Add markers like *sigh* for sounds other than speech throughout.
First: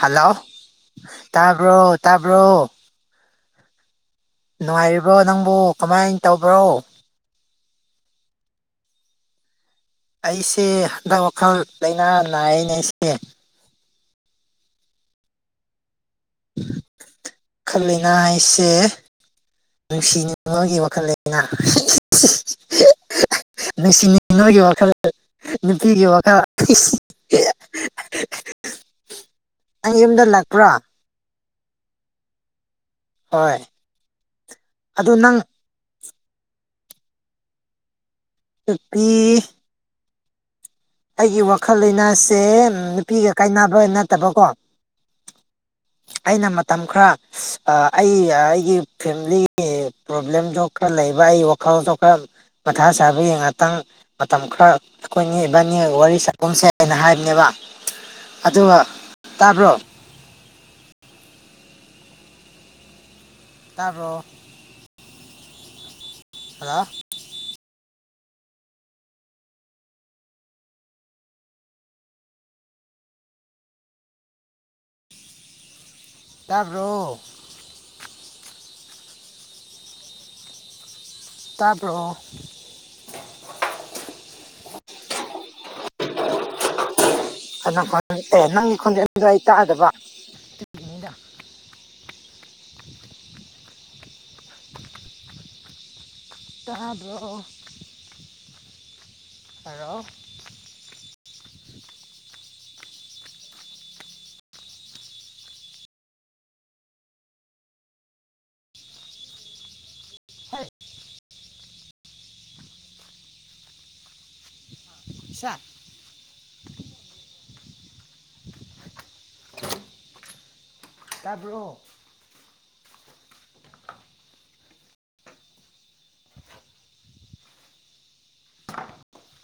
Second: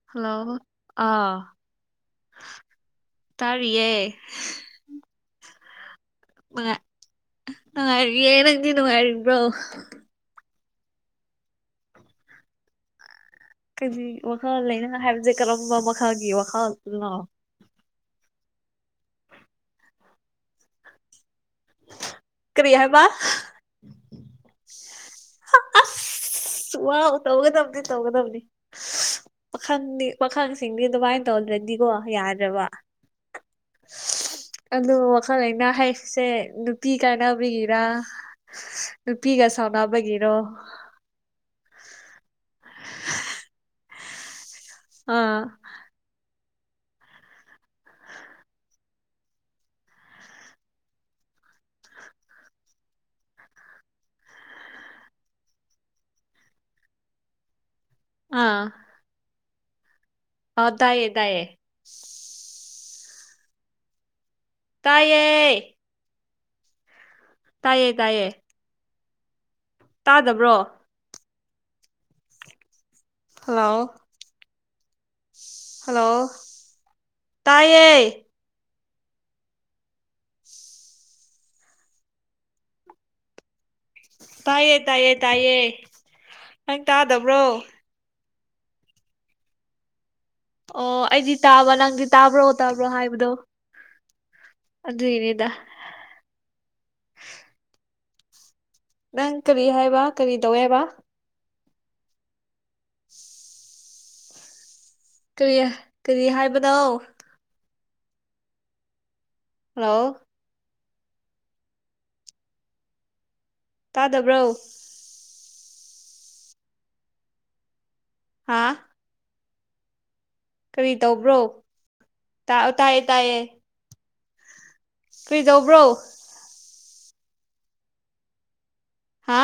hello ꯇꯥꯕ꯭ꯔꯣ ꯇꯥꯕ꯭ꯔꯣ ꯇꯥꯔꯤꯌꯦ ꯅꯨꯡꯉꯥꯏꯔꯤꯕ꯭ꯔꯣ ꯅꯪꯕꯨ ꯀꯃꯥꯏꯅ ꯇꯧꯕ꯭ꯔꯣ ꯅꯨꯡꯉꯥꯏ ꯅꯨꯡꯉꯥꯏꯔꯤꯌꯦ ꯅꯪꯗꯤ ꯅꯨꯡꯉꯥꯏꯔꯤꯕ꯭ꯔꯣ ꯑꯩꯁꯦ ꯍꯟꯗꯛ ꯋꯥꯈꯜ ꯂꯥꯏꯅꯥ ꯅꯥꯏꯌꯦꯅꯦ ꯑꯩꯁꯦ ꯀ ꯋꯥꯈꯜ ꯂꯩꯅꯥ ꯍꯥꯏꯕꯁꯦ ꯀꯔꯝꯕ ꯃꯈꯜꯒꯤ ꯋꯥꯈꯜꯗꯨꯅꯣ ꯈꯂꯅꯥ ꯍꯥꯏꯁꯦ ꯅꯨꯡꯁꯤꯅꯉꯉꯒꯤ ꯋꯥꯈꯜ ꯂꯩꯅ ꯀꯔꯤ ꯍꯥꯏꯕ ꯅꯨꯡꯁꯤꯅ ꯅꯣꯏꯒꯤ ꯋꯥꯈꯜ ꯅꯨꯄꯤꯒꯤ ꯋꯥꯈꯜ ꯑꯁ ꯋꯥꯎ ꯅꯪ ꯄꯥꯪꯗꯤ ꯌꯨꯝꯗ ꯂꯥꯛꯄ꯭ꯔꯣ ꯄꯥꯈꯪꯁꯤꯡꯗꯤ ꯑꯗꯨꯃꯥꯏꯅ ꯇꯧꯗ꯭ꯔꯗꯤꯀꯣ ꯌꯥꯗ꯭ꯔꯕ ꯍꯣꯏ ꯑꯗꯨ ꯋꯥꯈꯜ ꯑꯩꯅ ꯍꯥꯏ ꯁꯦ ꯅꯨꯄꯤ ꯀꯥꯏꯅꯕꯒꯤꯔ ꯅꯨꯄꯤ ꯅꯨꯄꯤꯒ ꯁꯥꯎꯅꯕꯒꯤꯔꯣ ꯑꯩꯒꯤ ꯋꯥꯈꯜ ꯂꯩꯥꯏꯅꯥꯁꯦ ꯅꯨꯄꯤꯒ ꯀꯥꯏꯅꯕ ꯅꯠꯇꯕꯀꯣ ꯎꯝ ꯑꯩꯅ ꯃꯇꯝ ꯈꯔ ꯑꯩ ꯑꯩꯒꯤ ꯐꯦꯃꯤꯂꯤꯒꯤ ꯄ꯭ꯔꯣꯕ꯭ꯂꯦꯝꯗꯣ ꯈꯔ ꯂꯩꯕ ꯑꯩ ꯋꯥꯈꯜꯗꯣ ꯈꯔ ꯃꯊꯥ ꯆꯥꯕ ꯌꯦ ꯉꯥꯛꯇꯪ ꯃꯇꯝ ꯈꯔ ꯑꯩꯈꯣꯏꯒꯤ ꯕꯥꯅꯤ ꯋꯥꯔꯤ ꯆꯥꯛꯈꯨꯝꯁꯦꯅ ꯍꯥꯏꯕꯅꯦꯕ ꯑꯥ ꯑꯗꯨꯒ ꯇꯥꯕ꯭ꯔꯣ ꯑ ꯇꯌꯦ ꯇꯌꯦ ꯇꯥꯔꯕꯣ ꯇꯌꯦ ꯍꯜꯂꯣ ꯇꯥꯏꯌꯦ ꯇꯥꯏꯌꯦ ꯇꯥꯗꯕ꯭ꯔꯣ ꯍꯜꯂꯣ ꯍꯜꯂꯣ ꯇꯥꯕ꯭ꯔꯣ ꯇꯥꯏꯌꯦ ꯇꯥꯔꯕ ꯇꯥꯏꯌꯦ ꯇꯥꯏꯌꯦ ꯇꯥꯏꯌꯦ ꯅꯪ ꯇꯥꯗꯕ꯭ꯔꯣ ꯅꯪ ꯈꯣꯟ ꯑꯦ ꯅꯪꯒꯤ ꯈꯣꯟꯖꯦꯜꯗ ꯑꯩ ꯇꯥꯛꯑꯗꯕ ꯑꯣ ꯑꯩꯗꯤ ꯇꯥꯕ ꯅꯪꯗꯤ ꯇꯥꯕ꯭ꯔꯣ ꯇꯥꯕ꯭ꯔꯣ ꯍꯥꯏꯕꯗꯣ *inaudible* ꯑꯗꯨꯏꯅꯤꯗ ꯇꯥꯕꯔꯣ ꯅꯪ ꯀꯔꯤ ꯍꯜꯂꯣ ꯍꯥꯏꯕ ꯀꯔꯤ ꯇꯧꯏꯦ ꯍꯥꯏꯕ *unintelligible* ꯀꯔꯤ ꯀꯔꯤ ꯍꯥꯏꯕꯗꯣ ꯍꯂꯣ ꯍ ꯇꯥꯗꯕ꯭ꯔꯣ ꯁꯠ ꯍꯥꯥ ꯑ ꯀꯔꯤ ꯇꯧꯕ꯭ꯔꯣ ꯇꯥꯏꯌꯦ ꯇꯥꯏꯌꯦ ꯀꯩꯗꯧꯕ꯭ꯔꯣ ꯍꯥ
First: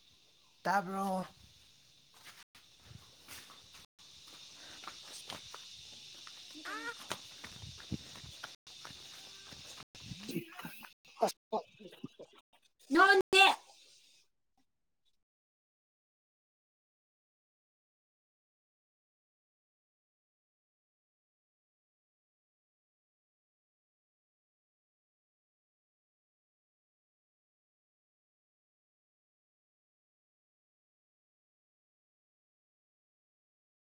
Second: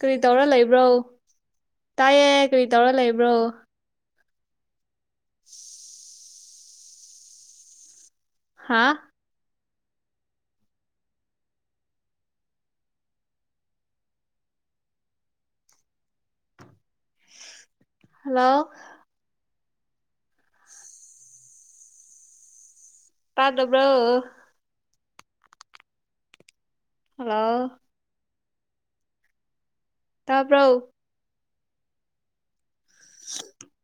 ꯀꯔꯤ ꯇꯧꯔ ꯂꯩꯕ꯭ꯔꯣ ꯇꯥꯕ꯭ꯔꯣ ꯇꯥꯏꯌꯦ ꯀꯔꯤ ꯇꯧꯔ ꯂꯩꯕ꯭ꯔꯣ ꯑ ꯍꯥꯥ ꯅꯣꯦ ꯍꯜꯂꯣ ꯄꯥꯇꯕ꯭ꯔꯣ ꯍꯜꯂꯣ ꯇꯄ꯭ꯔꯣ *unintelligible*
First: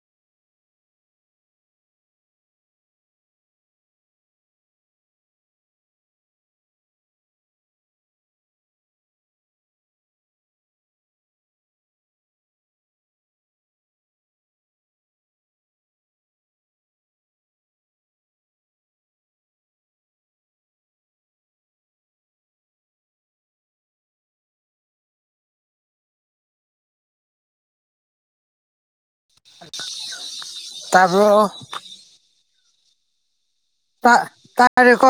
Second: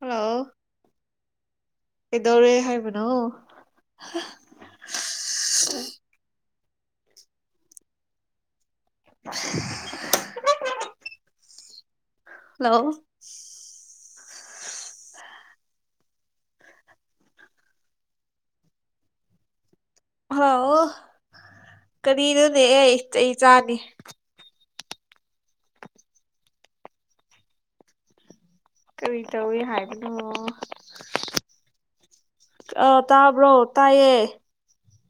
ꯍꯜꯂꯣ ꯀꯩꯗꯧꯔꯦ ꯍꯥꯏꯕꯅꯣ *unintelligible* ꯍꯜꯂꯣ ꯍꯥꯎ ꯀꯔꯤꯅꯣꯅꯦ ꯍ‌ꯦ ꯆꯩ ꯆꯥꯅꯤ ꯀꯔꯤ ꯇꯧꯋꯤ ꯍꯥꯏꯕꯅꯣ ꯇꯥꯕ꯭ꯔꯣ ꯑꯥ ꯇꯥꯕ꯭ꯔꯣ ꯇꯥꯏꯌꯦ ꯇꯥꯔꯦꯀꯣ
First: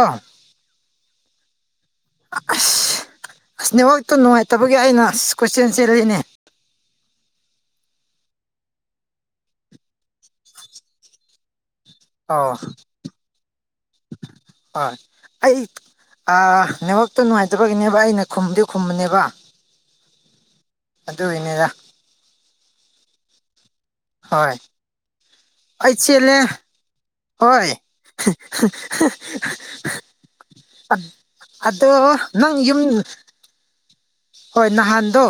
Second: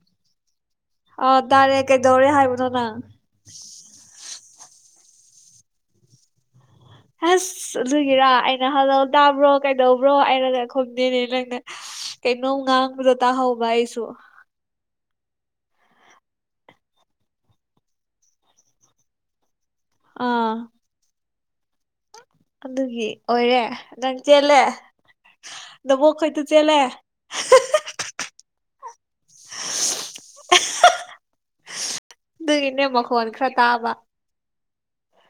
ꯑꯥ ꯇꯥꯔꯦ ꯀꯩꯗꯧꯔꯦ ꯍꯥꯏꯕꯅꯣ ꯅꯪ ꯑꯁꯅꯦꯋꯥꯛꯇ ꯅꯨꯡꯉꯥꯏꯇꯕꯒꯤ ꯑꯩꯅ ꯑꯁ ꯀꯣꯏꯆ‌ꯦꯟ ꯆꯦꯜꯂꯤꯅꯦ ꯍꯁ ꯑꯗꯨꯒꯤꯔꯥ ꯑꯩꯅ ꯍꯜꯂꯧ ꯇꯥꯕ꯭ꯔꯣ ꯀꯩꯗꯧꯕ꯭ꯔꯣ ꯍꯥꯏꯔꯒ ꯈꯨꯝꯗꯦꯅꯦ ꯅꯪꯅ ꯑꯧ ꯀꯩꯅꫭꯝ ꯉꯥꯡꯕꯗꫭ ꯇꯍꯧꯚꯥ‌ ꯑꯩꯁꯨꯨ ꯍꯣꯏ ꯑꯩ ꯑꯥ ꯅꯦꯠꯋꯥꯛꯇꯨ ꯅꯨꯡꯉꯥꯏꯇꯕꯒꯤꯅꯦꯕ ꯑꯩꯅ ꯈꯨꯝꯗꯤ ꯈꯨꯝꯕꯅꯦꯕ ꯑꯥ ꯑꯗꯨꯒꯤꯅꯤꯗ ꯑꯗꯨꯒꯤ ꯑꯣꯏꯔꯦ ꯅꯪ ꯍꯣꯏ ꯆꯦꯜꯂꯦ ꯅꯕꯣꯛꯈꯣꯏꯗ ꯆꯦꯜꯂꯦ *unintelligible* ꯑꯗꯣ ꯅꯪ ꯌꯨꯝ ꯑꯗꯨꯒꯤꯅꯦ ꯃꯈꯣꯟ ꯈꯔ ꯇꯥꯕ ꯍꯣꯏ ꯅꯍꯥꯟꯗꯣ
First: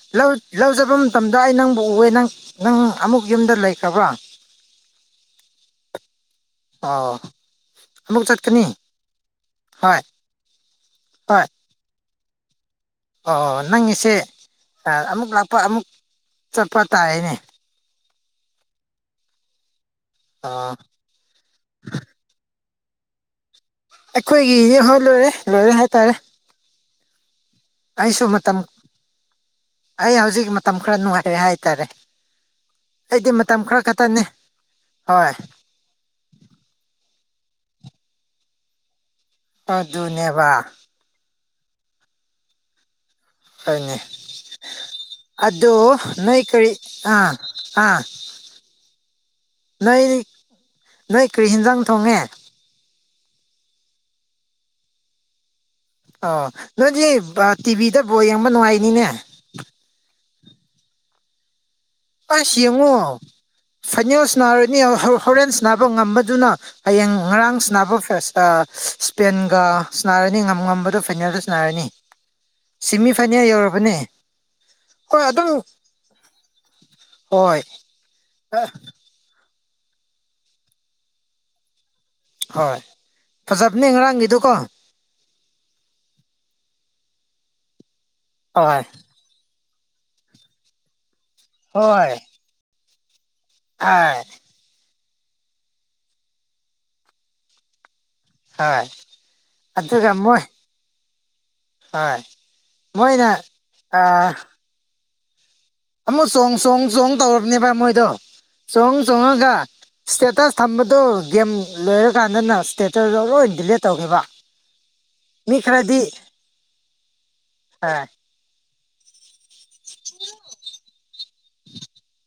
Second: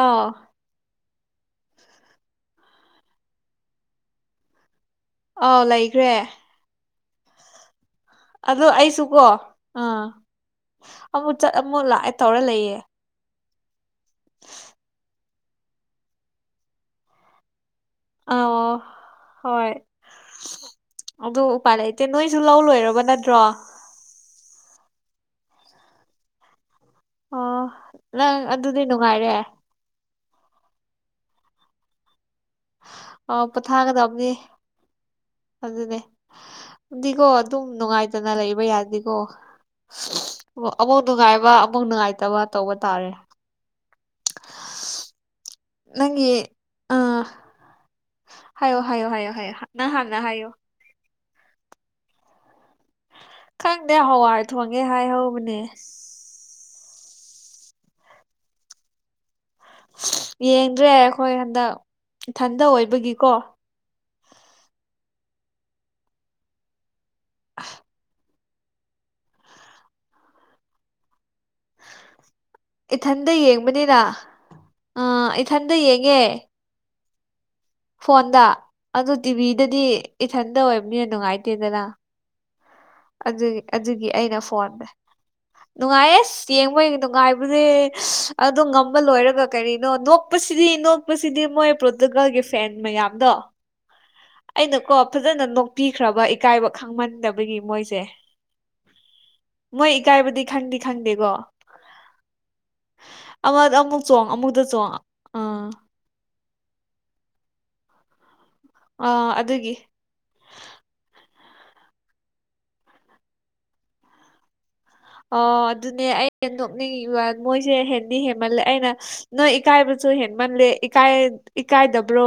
ꯑꯥꯎ ꯂꯧ ꯂꯧ ꯆꯠꯕ ꯃꯇꯝꯗ ꯑꯩ ꯅꯪꯕꯨ ꯎꯕꯅꯤ ꯅꯪ ꯅꯪ ꯑꯃꯨꯛ ꯌꯨꯝꯗ ꯂꯩꯈ꯭ꯔꯥꯕ꯭ꯔꯥ ꯑꯥꯎ ꯂꯩꯈ꯭ꯔꯦ ꯑꯣ ꯑꯃꯨꯛ ꯆꯠꯀꯅꯤ ꯑꯗꯣ ꯑꯩꯁꯨꯀꯣ ꯍꯣꯏ ꯑꯥ ꯑꯃꯨꯛ ꯍꯣꯏ ꯆꯠ ꯑꯃꯨꯛ ꯂꯥꯛꯑꯦ ꯇꯧꯔ ꯂꯩꯌꯦ ꯑꯣ ꯅꯪꯒꯤꯁꯦ ꯑꯃꯨꯛ ꯂꯥꯛꯄ ꯑꯃꯨꯛ ꯆꯠꯄ ꯇꯥꯔꯦꯅꯦ ꯑ ꯍꯣꯏ ꯑꯥ ꯑꯗꯨ ꯎꯄꯥꯏ ꯂꯩꯇꯦ ꯅꯣꯏꯁꯨ ꯂꯧ ꯂꯣꯏꯔꯕ ꯅꯠꯇ꯭ꯔꯣ ꯑꯩꯈꯣꯏꯒꯤꯗꯤ ꯍꯣꯏ ꯂꯣꯏꯔꯦ ꯂꯣꯏꯔꯦ ꯍꯥꯏꯇꯥꯔꯦ ꯑꯣ ꯑꯩꯁꯨ ꯅꯪ ꯃꯇꯝ ꯑꯗꯨꯗꯤ ꯅꯨꯡꯉꯥꯏꯔꯦ ꯑꯩ ꯍꯧꯖꯤꯛ ꯃꯇꯝ ꯈꯔ ꯅꯨꯡꯉꯥꯏꯔꯦ ꯍꯥꯏꯇꯥꯔꯦ ꯑꯩꯗꯤ ꯑꯣ ꯃꯇꯝ ꯈꯔ ꯈꯛꯇꯅꯤ ꯄꯣꯊꯥꯒꯗꯕꯅꯤ ꯍꯣꯏ ꯑꯗꯨꯅꯦ ꯑꯗꯨꯗꯤꯀꯣ ꯑꯗꯨꯝ ꯅꯨꯡꯉꯥꯏꯇꯅ ꯂꯩꯕ ꯌꯥꯗꯦꯀꯣ ꯑꯗꯨꯅꯦꯕ ꯑꯃꯨꯛ ꯅꯨꯡꯉꯥꯏꯕ ꯑꯃꯨꯛ ꯅꯨꯡꯉꯥꯏꯇꯕ ꯇꯧꯕ ꯇꯥꯔꯦ ꯑꯗꯨꯅꯦ ꯑꯗꯨ ꯅꯪꯒꯤ ꯅꫭꯏ ꯀꯔꯤ ꯑꯥ ꯑꯥ ꯍꯥꯏꯌꯨ ꯍꯥꯏꯌꯨ ꯍꯥꯏꯌꯨ ꯍꯥꯏꯌꯨ ꯅꯪ ꯅꯣꯏ ꯍꯥꯟꯅ ꯍꯥꯏꯌꯨ ꯅꯣꯏ ꯀꯔꯤ ꯍꯦꯟꯖꯥꯡ ꯊꯣꯡꯉꯦ ꯈꯪꯗꯦ ꯍꯋꯥꯏ ꯊꯣꯡꯉꯦ ꯍꯥꯏꯍꯧꯕꯅꯦ ꯑꯣ ꯅꯣꯏꯗꯤ ꯇꯤꯚꯤꯗ ꯕꯣꯜ ꯌꯦꯡꯕ ꯅꯨꯡꯉꯥꯏꯅꯤꯅꯦ ꯌꯦꯡꯗ꯭ꯔꯦ ꯑꯩꯈꯣꯏ ꯍꯟꯗꯛ ꯏꯊꯟꯗ ꯑꯣꯏꯕꯒꯤꯀꯣ ꯐꯥꯏꯅ‌ꯦꯜꯁ ꯁꯅꯥꯔꯅꯤ ꯍꯣꯔꯦꯟ ꯁꯥꯟꯅꯕ ꯉꯝꯕꯗꯨꯅ ꯍꯌꯦꯡ ꯉꯔꯥꯡ ꯁꯅꯕ ꯐꯦꯁ ꯏꯁꯄꯦꯟꯒ ꯁꯥꯟꯅꯔꯅꯤ ꯉ ꯉꯝꯕꯗ ꯐꯥꯏꯅꯦꯜꯗ ꯁꯥꯟꯅꯔꯅꯤ ꯏꯊꯟꯗ ꯌꯦꯡꯕꯅꯤꯅ ꯑ ꯍꯣꯏ ꯑꯗꯨꯝ ꯏꯊꯟꯗ ꯌꯦꯡꯉꯦ ꯍꯣꯏ ꯐꯣꯟꯗ ꯑꯗꯨ ꯇꯤꯚꯤꯗꯗꯤ ꯏꯊꯟꯇ ꯑꫭꯏꯕꯅꯤꯅ ꯅꯨꯡꯉꯥꯏꯇꯦꯗꯅ ꯍꯣꯏ ꯑꯗꯨꯒꯤ ꯐꯖꯕꯅꯦ ꯑꯗꯨꯒꯤ ꯑꯩꯅ ꯉꯔꯥꯡꯒꯤꯗꯨꯀꯣ ꯐꯣꯟꯗ ꯅꯨꯡꯉꯥꯏꯌꯦꯁ ꯌꯦꯡꯕ ꯅꯨꯡꯉꯥꯏꯕꯗꯤ ꯑꯗꯨ ꯍꯣꯏ ꯉꯝꯕ ꯂꯣꯏꯔꯒ ꯀꯔꯤꯅꯣ ꯅꯣꯛꯄꯁꯤꯗꯤ ꯅꯣꯛꯄꯁꯤꯗꯤ ꯃꯣꯏ ꯄ꯭ꯔꯣꯔꯇꯨꯒꯥꯜꯒꯤ ꯐꯦꯟ ꯃꯌꯥꯝꯗꯣ ꯑꯥ ꯑꯩꯅ ꯀꯣ ꯐꯖꯅ ꯅꯣꯛꯄꯤꯈ꯭ꯔꯕ ꯏꯀꯥꯏꯕ ꯈꯪꯃꯟꯗꯕꯒꯤ ꯃꯣꯏꯁꯦ ꯍꯣꯏ ꯃꯣꯏ ꯏꯀꯥꯏꯕꯗꯤ ꯈꯪꯗꯤ ꯈꯪꯗꯦꯀꯣ ꯍꯣꯏ ꯃꯣꯏꯅ ꯑꯃꯗ ꯑꯃꯨꯛ ꯑ ꯆꯣꯡ ꯑꯃꯨꯛꯇ ꯆꯣꯡ ꯑꯥ ꯑꯃꯨꯛ ꯆꯣꯡ ꯆꯣꯡ ꯆꯣꯡ ꯇꯧꯔꯕꯅꯦꯕ ꯃꯣꯏꯗꯣ ꯆꯣꯡ ꯑꯥ ꯆꯣꯡꯉꯒ ꯑꯗꯨꯒꯤ ꯏꯁꯇꯦꯇꯁ ꯊꯝꯕꯗꯨꯣ ꯒꯦꯝ ꯂꯣꯏꯔꯀꯥꯟꯗꯅ ꯏꯁꯇꯦꯇꯗꯣ ꯂꯣꯏ ꯗꯤꯂꯦꯠ ꯇꯧꯈꯤꯕ ꯑꯣ ꯃꯤ ꯈꯔꯗꯤ ꯑꯗꯨꯅꯦ ꯑꯩ ꯅꯣꯛꯅꯤꯡꯉꯤꯕ ꯃꯣꯏꯁꯦ ꯍꯣꯏ ꯍꯦꯟꯗꯤ ꯍꯦꯟꯃꯜꯂꯦ ꯑꯩꯅ ꯅꯣꯏ ꯏꯀꯥꯏꯕꯁꯨ ꯍꯦꯟꯃꯜꯂꯦ ꯏꯀꯥꯏ ꯏꯀꯥꯏꯗꯕ꯭ꯔꯣ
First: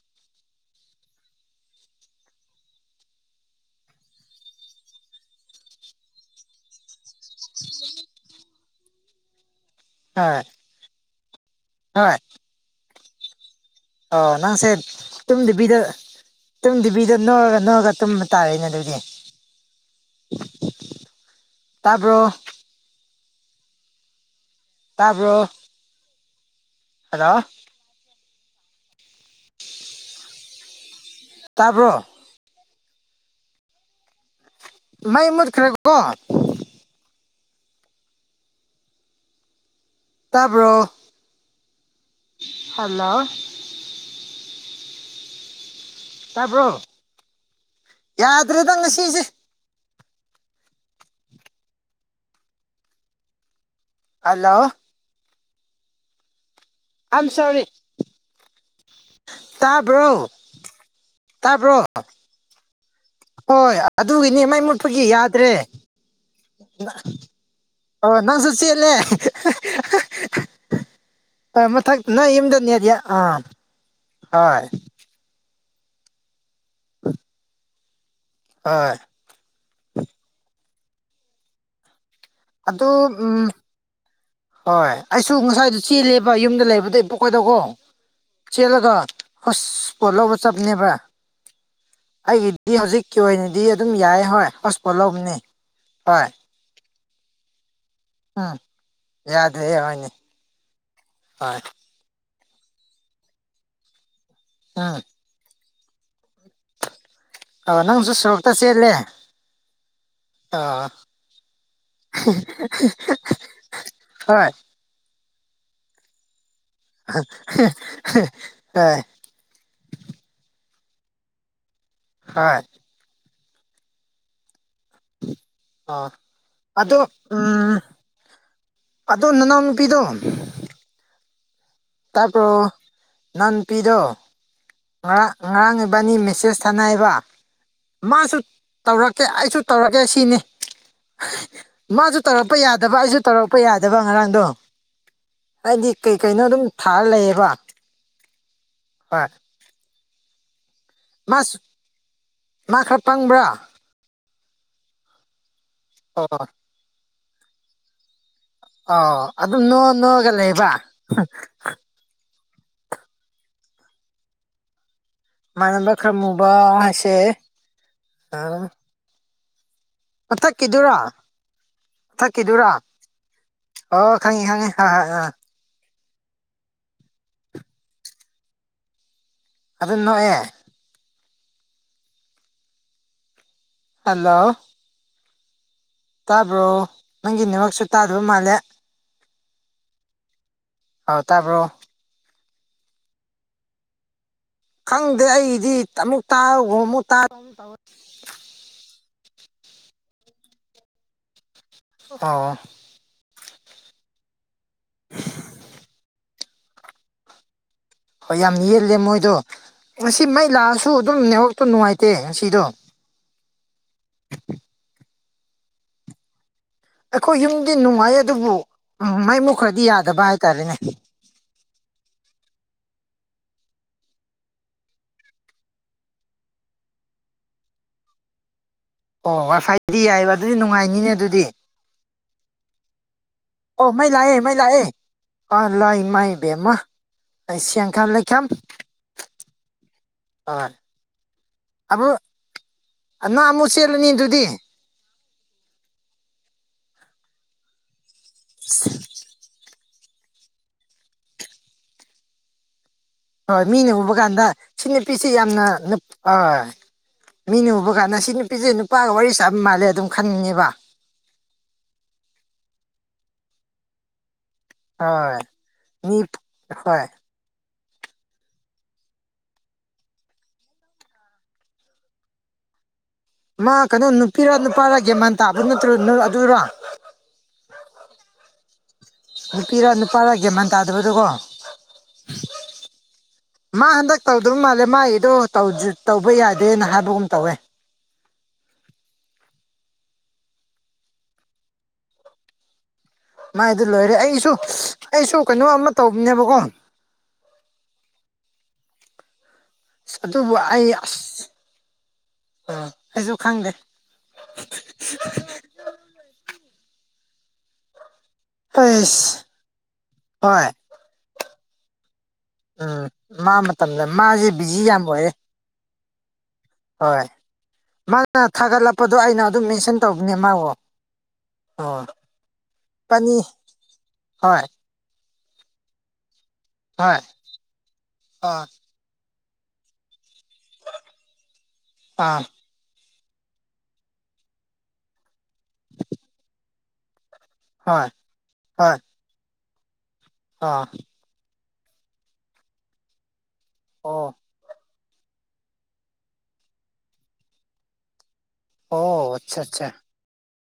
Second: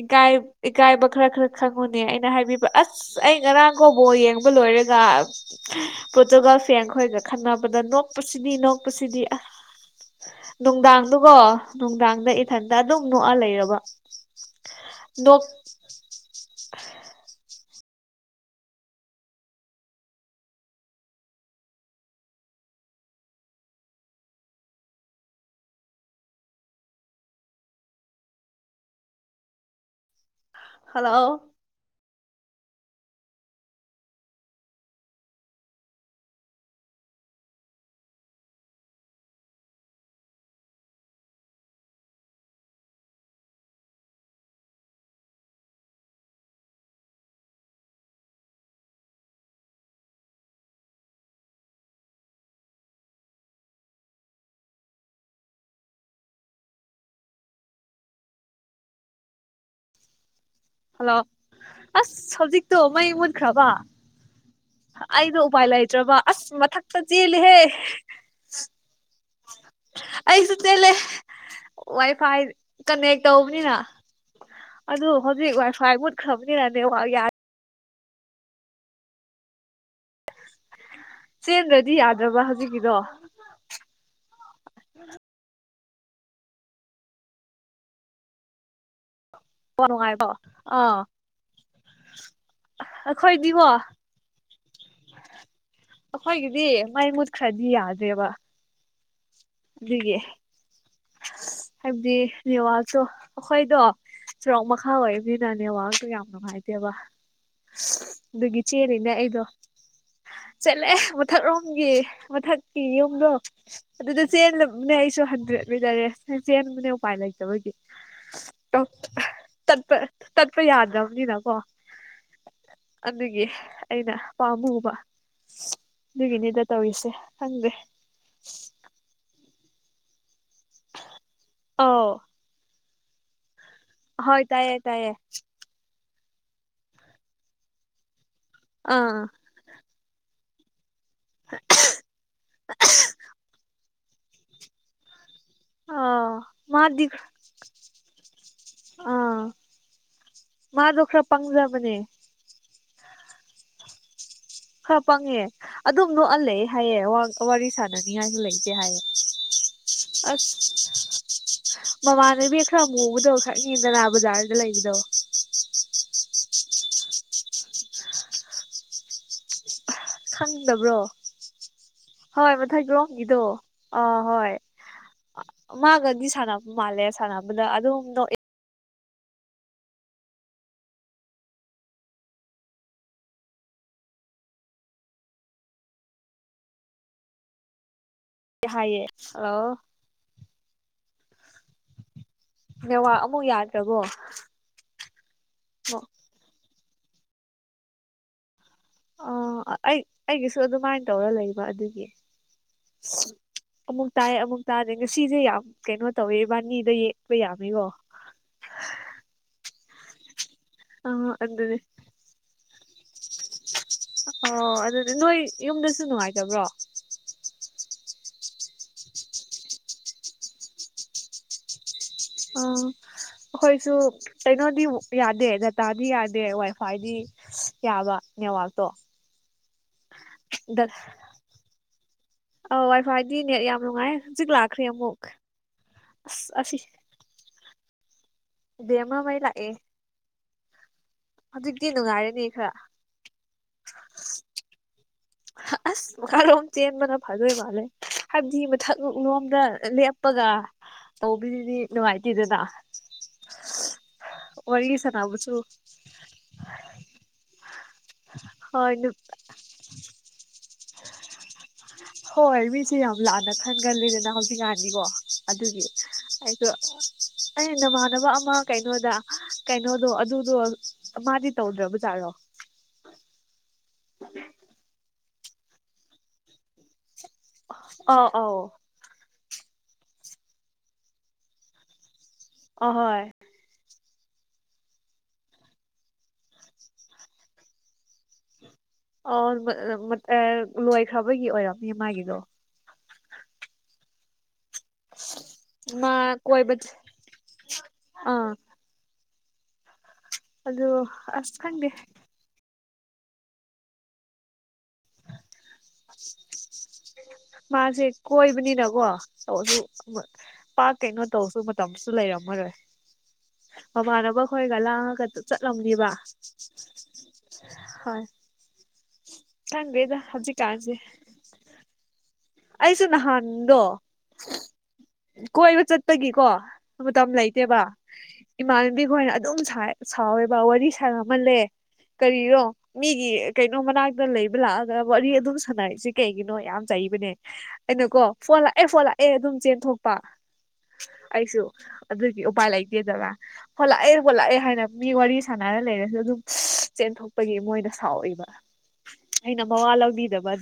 ꯏꯀꯥꯏ ꯏꯀꯥꯏꯕ ꯈꯔ ꯈꯔ ꯈꯪꯉꯨꯅꯦ ꯑꯩꯅ ꯍꯥꯏꯕꯤꯕ ꯑꯁ ꯑꯩ ꯉꯔꯥꯡ ꯀꯣ ꯕꯣ ꯌꯦꯡꯕ ꯂꯣꯏꯔꯒ ꯄꯣꯔꯇꯨꯒꯥꯜ ꯐꯦꯡꯈꯣꯏꯒ ꯈꯟꯅꯕꯗ ꯅꯣꯛꯄꯁꯤꯗꯤ ꯅꯣꯛꯄꯁꯤꯗꯤ ꯑꯥ ꯍꯣꯏ ꯅꯨꯡꯗꯥꯡꯗꯨꯒꯣ ꯍꯣꯏ ꯅꯨꯡꯗꯥꯡꯗ ꯏꯊꯟꯇ ꯑꯗꯨꯝ ꯅꯣꯛꯑ ꯂꯩꯔꯕ ꯑꯣ ꯅꯪꯁꯦ ꯅꯣꯛ ꯇꯨꯝꯗꯤꯕꯤꯗ ꯇꯨꯝꯗꯕꯤꯗ ꯅꯣꯛꯑꯒ ꯅꯣꯛꯑꯒ ꯇꯨꯝꯕ ꯇꯥꯔꯦꯅꯦ ꯑꯗꯨꯗꯤ ꯇꯕ꯭ꯔꯣ ꯇꯥꯕ꯭ꯔꯣ ꯍꯔꯣ ꯍꯜꯂꯣ ꯇꯥꯕ꯭ꯔꯣ ꯃꯩ ꯃꯨꯠꯈ꯭ꯔꯦꯀꯣ ꯇꯥꯕ꯭ꯔꯣ ꯍꯜꯂꯣ ꯇꯥꯕ꯭ꯔꯣ ꯌꯥꯗ꯭ꯔꯦꯗ ꯉꯁꯤꯁꯦ ꯍꯜꯂꯣ ꯑꯝ ꯁꯣꯔꯤ ꯇꯥꯕ꯭ꯔꯣ ꯍꯜꯂꯣ ꯇꯥꯕ꯭ꯔꯣ ꯑꯁ ꯍꯧꯖꯤꯛ ꯇꯣ ꯃꯩ ꯃꯨꯠꯈ꯭ꯔꯕ ꯍꯣꯏ ꯑꯗꯨꯒꯤꯅꯤ ꯃꯩ ꯃꯨꯠꯄꯒꯤ ꯑꯩꯗꯣ ꯌꯥꯗ꯭ꯔꯦ ꯎꯄꯥꯏ ꯂꯩꯇ꯭ꯔꯕ ꯑꯁ ꯃꯠ ꯊꯛꯇ ꯆꯦꯂꯤꯍꯦ ꯑꯣ ꯅꯪ ꯁꯨ ꯆꯦꯜꯂꯦ ꯑꯩꯁꯨ ꯆꯦꯜꯂꯦ ꯃꯊꯛ ꯅꯪ ꯋꯥꯏꯐꯥꯏ ꯌꯨꯝꯗ ꯅꯦꯠ ꯌꯥ ꯀꯟꯅꯦꯛ ꯑꯥ ꯇꯧꯕꯅꯤꯅ ꯍꯣꯏ ꯑꯗꯨ ꯍꯧꯖꯤꯛ ꯋꯥꯏꯐꯥꯏ ꯃꯨꯠꯈ꯭ꯔꯕꯅꯤꯅ ꯅꯦꯋꯥꯛ ꯌꯥ ꯍꯣꯏ ꯆꯦꯟꯗ꯭ꯔꯗꯤ ꯌꯥꯗ꯭ꯔꯕ ꯑꯗꯣ ꯍꯧꯖꯤꯛꯀꯤꯗꯣ ꯎꯝ ꯍꯣꯏ ꯑꯩꯁꯨ ꯉꯁꯥꯏꯗꯨ ꯆꯦꯜꯂꯦꯕ ꯌꯨꯝꯗ ꯂꯩꯕꯗꯩ ꯄꯣꯛꯀꯣꯏꯗ ꯀꯣ ꯆꯦꯜꯂꯒ ꯍꯁ ꯄꯣꯠ ꯅꯨꯡꯉꯥꯏꯕꯣ ꯂꯧꯕ ꯆꯞꯅꯦꯕꯥ ꯑꯥ ꯑꯩꯒꯤꯗꯤ ꯍꯧꯖꯤꯛꯀꯤ ꯑꯣꯏꯅꯗꯤ ꯑꯩꯈꯣꯏꯗꯤꯀꯣ ꯑꯗꯨꯝ ꯌꯥꯏ ꯍꯣꯏ ꯍꯣꯁꯄꯣꯠꯂꯧꯕꯟꯅꯤ ꯍꯣꯏ ꯔꯤ ꯃꯥꯏ ꯃꯨꯠꯈ꯭ꯔꯗꯤ ꯌꯥꯗꯦꯕ ꯍꯥ ꯌꯥ ꯑꯗꯨꯒꯤ ꯍꯥꯏꯕꯗꯤ ꯅꯤꯋꯥꯛꯇꯣ ꯑꯩꯈꯣꯏꯗꯣ ꯆꯣꯔꯣꯛ ꯃꯈꯥ ꯎꯝ ꯑꯣꯏꯕꯅꯤꯅ ꯅꯦꯠꯋꯥꯛꯇꯣ ꯌꯥꯝ ꯅꯨꯡꯉꯥꯏꯇꯦꯕ ꯑ ꯅꯪꯁꯨ ꯁꯣꯔꯣꯛꯇ ꯑꯗꯨꯒꯤ ꯆꯦꯜꯂꯦ ꯆꯦꯂꯤꯅꯦ ꯑꯩꯗꯣ ꯑ ꯆꯠꯂꯦ ꯃꯊꯛ ꯔꯣꯝꯒꯤ ꯃꯊꯛꯀꯤ ꯌꯨꯝꯗꯣ ꯑꯗꯨꯗ ꯍꯣꯏ ꯆꯦꯜꯂꯦ ꯅꯦ ꯑꯩꯁꯨ ꯍꯟꯗ꯭ꯔꯦꯠ ꯃꯤꯇꯔꯦꯖ ꯆꯦꯟꯕꯅꯦ ꯎꯄꯥꯏ ꯂꯩꯇꯕꯒꯤ ꯇꯧ ꯍꯣꯏ ꯇꯠꯄ ꯇꯠꯄ ꯌꯥꯗꯝꯅꯤꯅ ꯀꯣ ꯍꯣꯏ ꯑꯗꯨꯒꯤ ꯑꯩꯅ ꯄꯥꯝꯃꯨꯕ ꯑ ꯑꯗꯨꯒꯤꯅꯤꯗ ꯑꯗꯣ ꯇꯧꯔꯤꯁꯦ ꯈꯪꯗꯦ ꯎꯝ ꯑꯗꯣ ꯅꯅꯥꯎꯅꯨꯄꯤꯗꯣ ꯑꯧ ꯇꯥꯄ꯭ꯔꯣ ꯅꯅꯥꯟꯄꯤꯗꯣ ꯍꯣꯏ ꯇꯥꯏꯌꯦ ꯇꯥꯏꯌꯦ ꯉꯔꯥꯡ ꯉꯔꯥꯡ ꯏꯕꯥꯅꯤ ꯃꯦꯁꯦꯁ ꯊꯅꯏꯕ ꯃꯥꯁꯨ ꯑꯥ ꯇꯧꯔꯛꯀꯦ ꯑꯩꯁꯨ ꯇꯧꯔꯛꯀꯦ ꯁꯤꯅꯤ ꯃꯥꯁꯨ ꯇꯧꯔꯛꯄ ꯌꯥꯗꯕ ꯑꯩꯁꯨ ꯇꯧꯔꯛꯄ ꯌꯥꯗꯦ ꯐꯗꯕ ꯉꯔꯥꯡꯗꯣ ꯍꯥꯏꯗꯤ ꯀꯩ ꯑꯥ ꯀꯩꯅꯣ ꯑꯗꯨꯝ ꯃꯥꯗꯤ ꯊꯥꯔ ꯍ ꯃꯥ ꯗꯣ ꯈꯔ ꯄꯪꯖꯕꯅꯦ ꯉ ꯈꯔ ꯄꯪꯕ꯭ꯔꯥ ꯈꯔ ꯄꯪꯉꯦ ꯑꯗꯨꯝ ꯑꯣ ꯅꯣꯛꯍꯜꯂꯦ ꯍꯥꯏꯌꯦ ꯋꯥꯔꯤ ꯁꯥꯟꯅꯅꯤ ꯍꯥꯏꯅ ꯂꯩ ꯑꯣ ꯑꯗꯨꯝ ꯅꯣ ꯅꯣꯑꯒ ꯂꯩꯕ ꯃꯃꯥꯟꯅꯕꯤ ꯈꯔ ꯑꯃꯨꯕꯗꯧ ꯈꯔ ꯌꯦꯟꯗꯅꯥ ꯕꯖꯥꯔꯗ ꯂꯩꯕꯗꯣ ꯃꯥꯟꯅꯕ ꯈꯔ ꯃꯨꯕ ꯍꯥꯏꯁꯦ ꯑ ꯑꯠꯇ ꯀꯗꯨꯔꯥ ꯈꯪꯗꯕ꯭ꯔꯣ ꯍꯣꯏ ꯊꯀꯤꯗꯨꯔꯥ ꯃꯊꯛꯔꯣꯝꯒꯤꯗꯣ ꯑꯣ ꯑꯥ ꯈꯉꯤ ꯍꯣꯏ ꯈꯪꯉꯤ ꯑ ꯃꯥꯒꯗꯤ ꯁꯥꯟꯅꯕ ꯃꯥꯜꯂꯦ ꯁꯥꯟꯅꯕꯗ ꯑꯗꯨꯝꯗ ꯑꯗꯨꯗ ꯅꯦ ꯍꯜꯂꯣ ꯇꯥꯕ꯭ꯔꯣ ꯅꯪꯒꯤ ꯃꯛꯁꯨ ꯇꯥꯗꯕ ꯃꯥꯜꯂꯦ ꯍꯥꯏꯌꯦ ꯑꯣ ꯑꯧ ꯇꯥꯕ꯭ꯔꯣ ꯅꯦꯋꯥ ꯑꯃꯨꯛ ꯌꯥꯗ꯭ꯔꯕꯣ ꯈꯪꯗꯦ ꯑꯩꯗꯤ ꯑꯃꯨꯛ ꯇꯥꯔ ꯑꯃꯨꯛ ꯇꯔ ꯑ ꯑꯩ ꯑꯩꯒꯤꯁꯨ ꯑꯗꯨꯃꯥꯏꯅ ꯇꯧꯔ ꯂꯩꯕ ꯑꯗꯨꯅꯤ ꯑ ꯎ ꯑꯃꯨꯛ ꯇꯥꯏꯌꯦ ꯑꯃꯨꯛ ꯇꯥꯗꯦ ꯉꯁꯤꯁꯦ ꯌꯥꯝ ꯀꯩꯅꯣ ꯇꯧꯋꯦ ꯏꯕꯥꯅꯤꯗ ꯌꯦꯛꯄ ꯌꯥꯃꯤꯀꯣ ꯍꯣꯏ ꯌꯥꯝ ꯌꯦꯜꯂꯦ ꯃꯣꯏꯗꯣ ꯉꯁꯤ ꯃꯥꯏ ꯂꯥꯛꯑꯁꯤ ꯑ ꯑꯗꯨꯗꯅꯦ ꯑꯣ ꯑꯗꯨꯗꯤ ꯅꯣꯏ ꯌꯨꯝꯗꯁꯨ ꯅꯨꯡꯉꯥꯏꯇꯕ꯭ꯔꯣ ꯑꯩꯈꯣꯏ ꯌꯨꯝꯗꯤ ꯅꯨꯡꯉꯥꯏ ꯑꯗꯨꯕꯨ ꯃꯥꯏꯃꯨꯛ ꯈꯔꯗꯤ ꯌꯥꯗꯕ ꯍꯥꯏꯇꯥꯔꯦꯅꯦ ꯑ ꯍꯣꯏꯁꯨ ꯀꯩꯅꯣꯗꯤꯛ ꯌꯥꯗꯦ ꯗꯇꯥꯗꯤ ꯌꯥꯗꯦ ꯋꯥꯏꯐꯥꯏꯗꯤ ꯌꯥꯕ ꯅꯦꯠꯋꯥꯥꯛꯛꯇꯣ ꯑꯣ ꯋꯥꯏ ꯐꯥꯏꯗꯤ ꯌꯥꯏꯑꯕ ꯑꯗꯨꯗꯤ ꯅꯨꯡꯉꯥꯏꯅꯤꯅꯦ ꯑꯗꯨꯗꯤ ꯑ ꯋꯥꯏꯐꯥꯏꯗꯤ ꯅꯦꯠ ꯌꯥꯝ ꯑꯣ ꯃꯥꯏ ꯅꯨꯡꯉꯥꯏ ꯂꯥꯛꯑꯦ ꯍꯧꯖꯤꯛ ꯃꯥꯏ ꯂꯥꯛꯈ꯭ꯔꯦ ꯂꯑꯦ ꯑꯃꯨꯛ ꯑ ꯂ ꯑꯁ ꯃꯥꯕ ꯑꯁꯤ ꯑꯩꯁꯤꯌꯥꯪ ꯈꯥꯝ ꯂꯩꯈꯝ ꯗꯦꯝꯃ ꯃꯥꯏ ꯂꯥꯛꯑꯦ ꯑ ꯍꯧꯖꯤꯛꯇꯤ ꯅꯨꯡꯉꯥꯏꯔꯅꯤ ꯈꯔ ꯅꯪ ꯑꯃꯨꯛ ꯆꯦꯜꯂꯅꯤ ꯑꯗꯨꯗꯤ ꯑꯁ ꯃꯈꯥꯔꯣꯝ ꯆꯦꯟꯕꯅ ꯐꯥꯗꯣꯏ ꯃꯥꯜꯂꯦ ꯍꯥꯏꯕꯗꯤ ꯃꯊꯛꯨꯛ ꯂꯣꯝꯗ ꯂꯦꯞꯄꯒ ꯇꯧꯕꯤꯗꯨꯗꯤ ꯅꯨꯡꯉꯥꯏꯇꯦꯗꯅ ꯍꯣꯏ ꯃꯤꯅ ꯎꯕ ꯀꯥꯟꯗ ꯁꯤ ꯋꯥꯔꯤ ꯅꯨꯄꯤꯁꯤ ꯁꯥꯟꯅꯕꯁꯨ ꯌꯥꯝꯅ ꯑ ꯃꯤꯅ ꯎꯕ ꯀꯥꯟꯗ ꯁꯤ ꯅꯨꯄꯤꯁꯦ ꯍꯣꯏ ꯅꯨꯄꯥꯒ ꯋꯥꯔꯤ ꯆꯥꯕ ꯃꯥꯜꯂꯦ ꯑꯗꯨꯝ ꯈꯟꯅꯦꯕ *unintelligible* ꯍꯣꯏ ꯃꯤꯁꯦ ꯌꯥꯝ ꯂꯥꯟꯅ ꯈꯟꯒꯜꯂꯤꯗꯅ ꯍꯧꯖꯤꯛ ꯉꯥꯟ ꯅꯤꯀꯣ ꯍꯣꯏ ꯑꯗꯨꯒꯤ ꯃꯤ ꯑꯩꯁꯨ ꯍꯣꯏ ꯑꯩ ꯅꯃꯥꯟꯅꯕ ꯑꯃ ꯀꯩꯅꯣꯗ ꯀꯩꯅꯣꯗꯣ ꯑꯗꯨꯗꯣ ꯃꯥꯗꯤ ꯇꯧꯗ꯭ꯔꯕꯖꯥꯠꯔꯣ ꯃꯥ ꯀꯩꯅꯣ ꯅꯨꯄꯤꯔ ꯅꯨꯄꯥꯔ ꯒꯦꯃꯟ ꯇꯥꯕꯗꯨ ꯅꯠꯇ꯭ꯔꯣ ꯑꯗꯨꯔꯣ ꯑ ꯑꯥꯎ ꯅꯨꯄꯤꯔ ꯅꯨꯄꯥꯔ ꯒꯌꯥꯃꯟ ꯇꯥꯗꯕꯗꯨꯀꯣ ꯑꯍꯣꯏ ꯃꯥ ꯍꯟꯗꯛ ꯇꯧꯗꯕ ꯃꯥꯜꯂꯦ ꯃꯥꯒꯤꯗꯣ ꯇꯧꯕ ꯌꯥꯗꯦꯅ ꯍꯥꯏꯕꯒꯨꯝ ꯇꯧꯋꯦ ꯑꯣ ꯂꯣꯏꯈ꯭ꯔꯕꯒꯤ ꯑꯣꯏꯔꯝ ꯃꯤ ꯃꯥꯒꯤꯗꯣ ꯃꯥꯏꯗꯨ ꯂꯣꯏꯔꯦ ꯑꯩꯁꯨ ꯑꯩꯁꯨ ꯀꯩꯅꯣ ꯑꯃ ꯃꯥ ꯇꯧꯕꯅꯦꯕꯀꯣ ꯀꯣꯏꯕ ꯑꯥ ꯑꯁ ꯑꯗꯨꯕꯨ ꯑꯗꯨ ꯑꯩ ꯑꯁ ꯑ ꯑꯩꯁꯨ ꯈꯪꯗꯦ ꯃꯥꯁꯦ ꯀꯣꯏꯕꯅꯤꯅꯀꯣ ꯑꯩꯁ ꯇꯁꯨ ꯍꯣꯏ ꯀꯩꯅꯣ ꯇꯧꯁꯨ ꯃꯇꯝꯁꯨ ꯂꯩꯔꯝꯃꯔꯣꯏ ꯎꯝ ꯃꯥ ꯃꯇꯝꯗ ꯃꯃꯥꯟꯅꯕ ꯃꯥꯁꯦ ꯈꯣꯏꯒ ꯕꯤꯖꯤ ꯌꯥꯝ ꯂꯥꯡꯉꯒ ꯑꯣꯏꯔꯦ ꯆꯠꯂꯝꯂꯤꯕ ꯍꯣꯏ ꯃꯥꯅ ꯊꯥꯒꯠꯂꯛꯄꯗꯣ ꯑꯩꯅ ꯑꯗꯨꯝ ꯃꯦꯟꯁꯟ ꯈꯪꯗ꯭ꯔꯦꯗ ꯇꯧꯕꯅꯦ ꯃꯥꯋꯣ ꯍꯧꯖꯤꯛꯀꯥꯟꯁꯦ ꯑꯣ ꯑꯩꯁꯨ ꯅꯍꯥꯟꯗꯣ ꯍꯣꯏ ꯀꯣꯏꯕ ꯆꯠꯄꯒꯤꯀꯣ ꯍꯣꯏ ꯃꯇꯝ ꯂꯩꯇꯦꯕ ꯑꯥ ꯏꯃꯥꯟꯅꯕꯤ ꯈꯣꯏꯅ ꯑꯗꯨꯝ ꯁꯥꯎꯋꯦꯕ ꯋꯥꯔꯤ ꯁ ꯉꯝꯍꯜꯂꯦ ꯑꯥ ꯀꯔꯤꯔꯣ ꯃꯤꯒꯤ ꯀꯩꯅꯣ ꯃꯅꯥꯛꯇ ꯂꯩꯕ ꯂꯥꯛꯑꯒ ꯋꯥꯔꯤ ꯑꯗꯨꯝ ꯁꯥꯟꯅꯔꯤꯁꯤꯦ ꯀꯩꯒꯤꯅꯣ ꯌꯥꯝ ꯆꯩꯕꯅꯦ ꯀꯩꯅ ꯍꯣꯏ ꯀꯣ ꯐꯣꯟ ꯂꯥꯛꯑꯦ ꯍꯣꯏ ꯐꯣꯟ ꯂꯥꯛꯑꯦ ꯑꯗꯨꯝ ꯆꯦꯟꯊꯣꯛꯄ ꯑꯥ ꯑꯩꯁꯨ ꯑꯗꯨꯒꯤ ꯎꯄꯥꯏ ꯂꯩꯇꯦꯗꯕ ꯍꯣꯜꯂꯛꯑꯦ ꯑꯣ ꯍꯣꯜꯂꯛꯑꯦ ꯍꯥꯏꯅ ꯃꯤ ꯋꯥꯔꯤ ꯁꯥꯟꯅꯔ ꯂꯩꯔꯁꯨ ꯑꯗꯨꯝ ꯆꯦꯟꯊꯣꯛꯄꯒꯤ ꯃꯣꯏꯗ ꯁꯥꯎꯏꯕ ꯑꯣ ꯑꯠꯆꯥ ꯑꯩꯅ ꯑꯠꯆꯥ ꯃꯋꯥ ꯂꯧꯕꯤꯗꯕ ꯑꯗꯨ